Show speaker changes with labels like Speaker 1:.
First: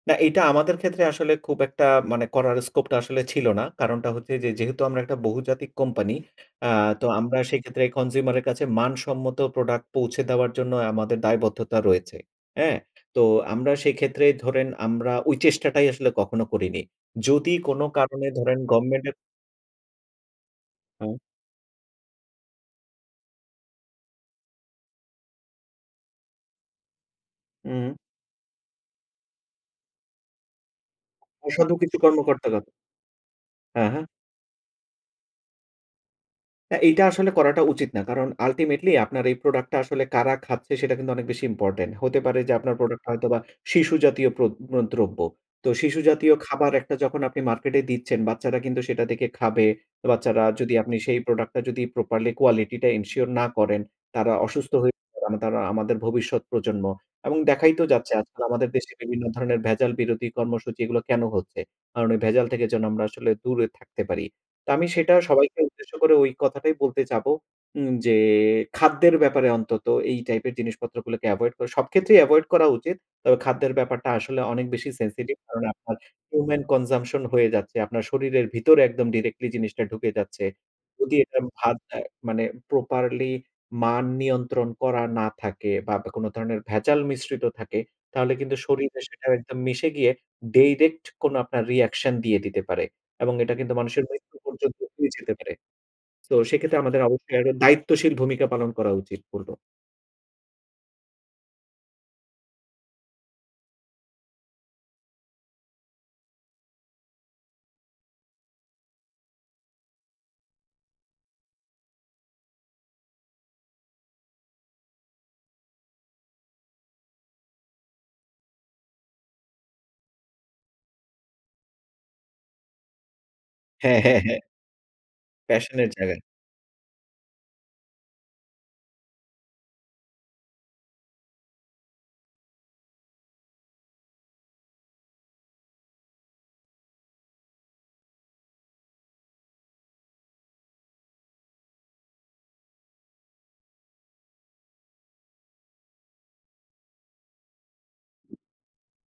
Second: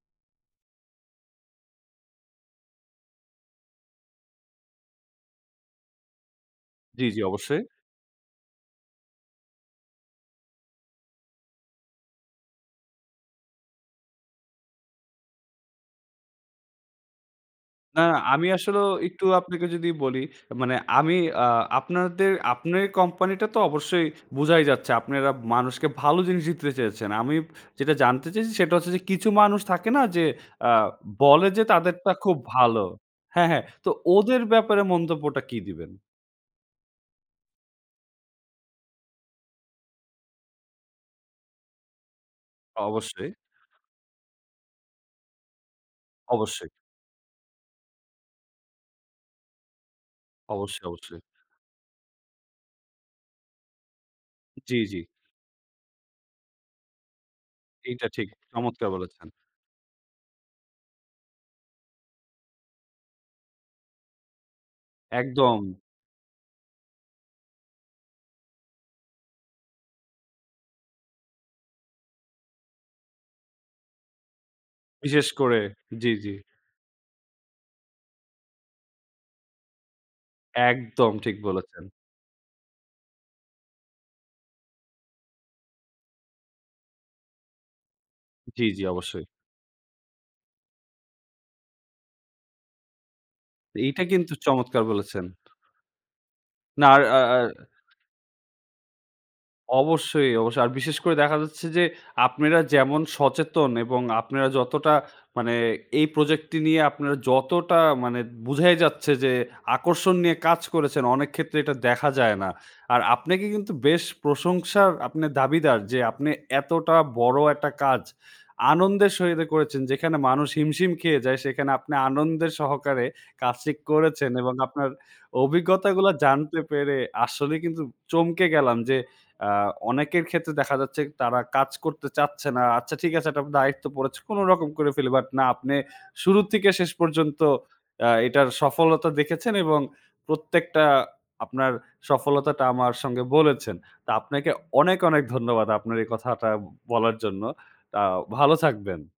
Speaker 1: না, এটা আমাদের ক্ষেত্রে আসলে খুব একটা মানে করার স্কোপটা, আসলে ছিল না। কারণটা হচ্ছে যে, যেহেতু আমরা একটা বহুজাতিক কোম্পানি, আ তো
Speaker 2: জ্বী, জ্বী।
Speaker 1: আমরা
Speaker 2: অবশ্যই।
Speaker 1: সেক্ষেত্রে কনজিউমার এর কাছে, মানসম্মত প্রোডাক্ট পৌঁছে দেওয়ার জন্য, আমাদের দায়বদ্ধতা রয়েছে। হ্যাঁ? তো, আমরা সেক্ষেত্রে ধরেন, আমরা ওই চেষ্টাটাই আসলে কখনো করিনি। যদি কোন
Speaker 2: না,
Speaker 1: কারণে
Speaker 2: আমি
Speaker 1: ধরেন,
Speaker 2: আসলেও
Speaker 1: গভর্নমেন্টের
Speaker 2: একটু আপনাকে যদি বলি, মানে
Speaker 1: হুম।
Speaker 2: আমি আ আপনাদের, আপনের কোম্পানি টা তো অবশ্যই, বোঝাই যাচ্ছে। আপনারা মানুষকে ভালো জিনিসই দিতে চেয়েছেন। আমি
Speaker 1: হুম।
Speaker 2: যেটা জানতে চেয়েছি, সেটা হচ্ছে যে, কিছু মানুষ থাকে না? যে, আ বলে যে,
Speaker 1: অসাধু কিছু
Speaker 2: তাদেরটা খুব
Speaker 1: কর্মকর্তারা।
Speaker 2: ভালো হ্যাঁ, হ্যাঁ। তো
Speaker 1: হ্যাঁ, হ্যাঁ।
Speaker 2: ওদের ব্যাপারে, মন্তব্যটা কি দিবেন?
Speaker 1: হ্যাঁ, এইটা আসলে করাটা উচিত না। কারণ, আল্টিমেটলি আপনার এই প্রোডাক্ট টা আসলে কারা খাচ্ছে? সেটা কিন্তু অনেক বেশি ইম্পোর্টেন্ট। হতে পারে যে, আপনার প্রোডাক্ট টা
Speaker 2: অবশ্যই।
Speaker 1: হয়তোবা শিশু জাতীয় প্র ম দ্রব্য। তো শিশু জাতীয়
Speaker 2: অবশ্যই।
Speaker 1: খাবার একটা যখন আপনি মার্কেটে দিচ্ছেন, বাচ্চারা কিন্তু সেটা দেখে খাবে। বাচ্চারা, যদি
Speaker 2: অবশ্যই,
Speaker 1: আপনি সেই
Speaker 2: অবশ্যই।
Speaker 1: প্রোডাক্ট টা যদি প্রপারলি কোয়ালিটি টা এনশিওর না করেন, তারা অসুস্থ
Speaker 2: জ্বী,
Speaker 1: হয়ে
Speaker 2: জ্বী।
Speaker 1: আম তারা আমাদের ভবিষ্যৎ প্রজন্ম। এবং দেখাই তো
Speaker 2: এইটা
Speaker 1: যাচ্ছে,
Speaker 2: ঠিক।
Speaker 1: আজকাল আমাদের
Speaker 2: চমৎকার
Speaker 1: দেশে বিভিন্ন
Speaker 2: বলেছেন।
Speaker 1: ধরনের ভেজাল বিরোধী কর্মসূচি, এগুলো কেন হচ্ছে? কারণ ওই ভেজাল থেকে যেন আমরা আসলে দূরে থাকতে পারি। তো, আমি সেটা
Speaker 2: একদম।
Speaker 1: সবাইকে উদ্দেশ্য করে ওই কথাটাই বলতে চাবো। উম যে, খাদ্যের ব্যাপারে অন্তত, এই টাইপের জিনিসপত্রগুলোকে এভয়েড করা। সব ক্ষেত্রেই এভয়েড করা উচিত। তবে খাদ্যের ব্যাপারটা আসলে অনেক বেশি
Speaker 2: বিশেষ
Speaker 1: সেনসিটিভ,
Speaker 2: করে
Speaker 1: কারণ আপনার
Speaker 2: জ্বী, জ্বী।
Speaker 1: হিউমেন কনজাম্পশন হয়ে যাচ্ছে। আপনার শরীরের ভিতরে একদম ডিরেক্টলি জিনিসটা ঢুকে যাচ্ছে।
Speaker 2: একদম,
Speaker 1: যদি
Speaker 2: ঠিক
Speaker 1: এটা ভার
Speaker 2: বলেছেন।
Speaker 1: দেয়, মানে প্রপারলি মান নিয়ন্ত্রণ করা না থাকে, বা দ কোন ধরনের ভেজাল মিশ্রিত থাকে, তাহলে কিন্তু
Speaker 2: জ্বী, জ্বী।
Speaker 1: শরীরে
Speaker 2: অবশ্যই।
Speaker 1: সেটা একদম মিশে গিয়ে, ডাইরেক্ট কোন আপনার রিঅ্যাকশন, দিয়ে দিতে পারে। এবং এটা কিন্তু
Speaker 2: এইটা
Speaker 1: মানুষের
Speaker 2: কিন্তু
Speaker 1: মৃত্যু পর্যন্ত
Speaker 2: চমৎকার
Speaker 1: হয়ে
Speaker 2: বলেছেন।
Speaker 1: যেতে পারে। তো সেক্ষেত্রে,
Speaker 2: না। আর
Speaker 1: আমাদের
Speaker 2: আর
Speaker 1: অবশ্যই
Speaker 2: আর
Speaker 1: একটা দায়িত্বশীল ভূমিকা পালন করা উচিত, বলবো।
Speaker 2: অবশ্যই, অবশ্যই। আর বিশেষ করে দেখা যাচ্ছে যে, আপনারা যেমন সচেতন এবং আপনারা যতটা মানে, এই প্রজেক্টটি নিয়ে আপনারা যতটা, মানে, বুঝাই যাচ্ছে যে, আকর্ষণ নিয়ে কাজ করেছেন, অনেক ক্ষেত্রে এটা দেখা যায় না। আর, আপনাকে কিন্তু বেশ প্রশংসার আপনার দাবিদার যে, আপনি এতটা বড় একটা কাজ, আনন্দের সহিতে করেছেন। যেখানে মানুষ হিমশিম খেয়ে যায় সেখানে, আপনি আনন্দের সহকারে কাজটি
Speaker 1: হ্যাঁ, হ্যাঁ,
Speaker 2: করেছেন
Speaker 1: হ্যাঁ।
Speaker 2: এবং আপনার
Speaker 1: প্যাশন এর
Speaker 2: অভিজ্ঞতাগুলো
Speaker 1: জায়গা।
Speaker 2: জানতে পেরে, আসলেই কিন্তু চমকে গেলাম যে, আ অনেকের ক্ষেত্রে দেখা যাচ্ছে, তারা কাজ করতে চাচ্ছে না। "আচ্ছা ঠিক আছে, একটা দায়িত্ব পড়েছে, কোন রকম করে ফেলি।" বাট না আপনি, শুরু থেকে শেষ পর্যন্ত আ এটার সফলতা দেখেছেন এবং প্রত্যেকটা আপনার সফলতাটা আমার সঙ্গে বলেছেন। তো, আপনাকে অনেক, অনেক ধন্যবাদ, আপনার এই কথাটা বলার জন্য। তাও ভালো থাকবেন।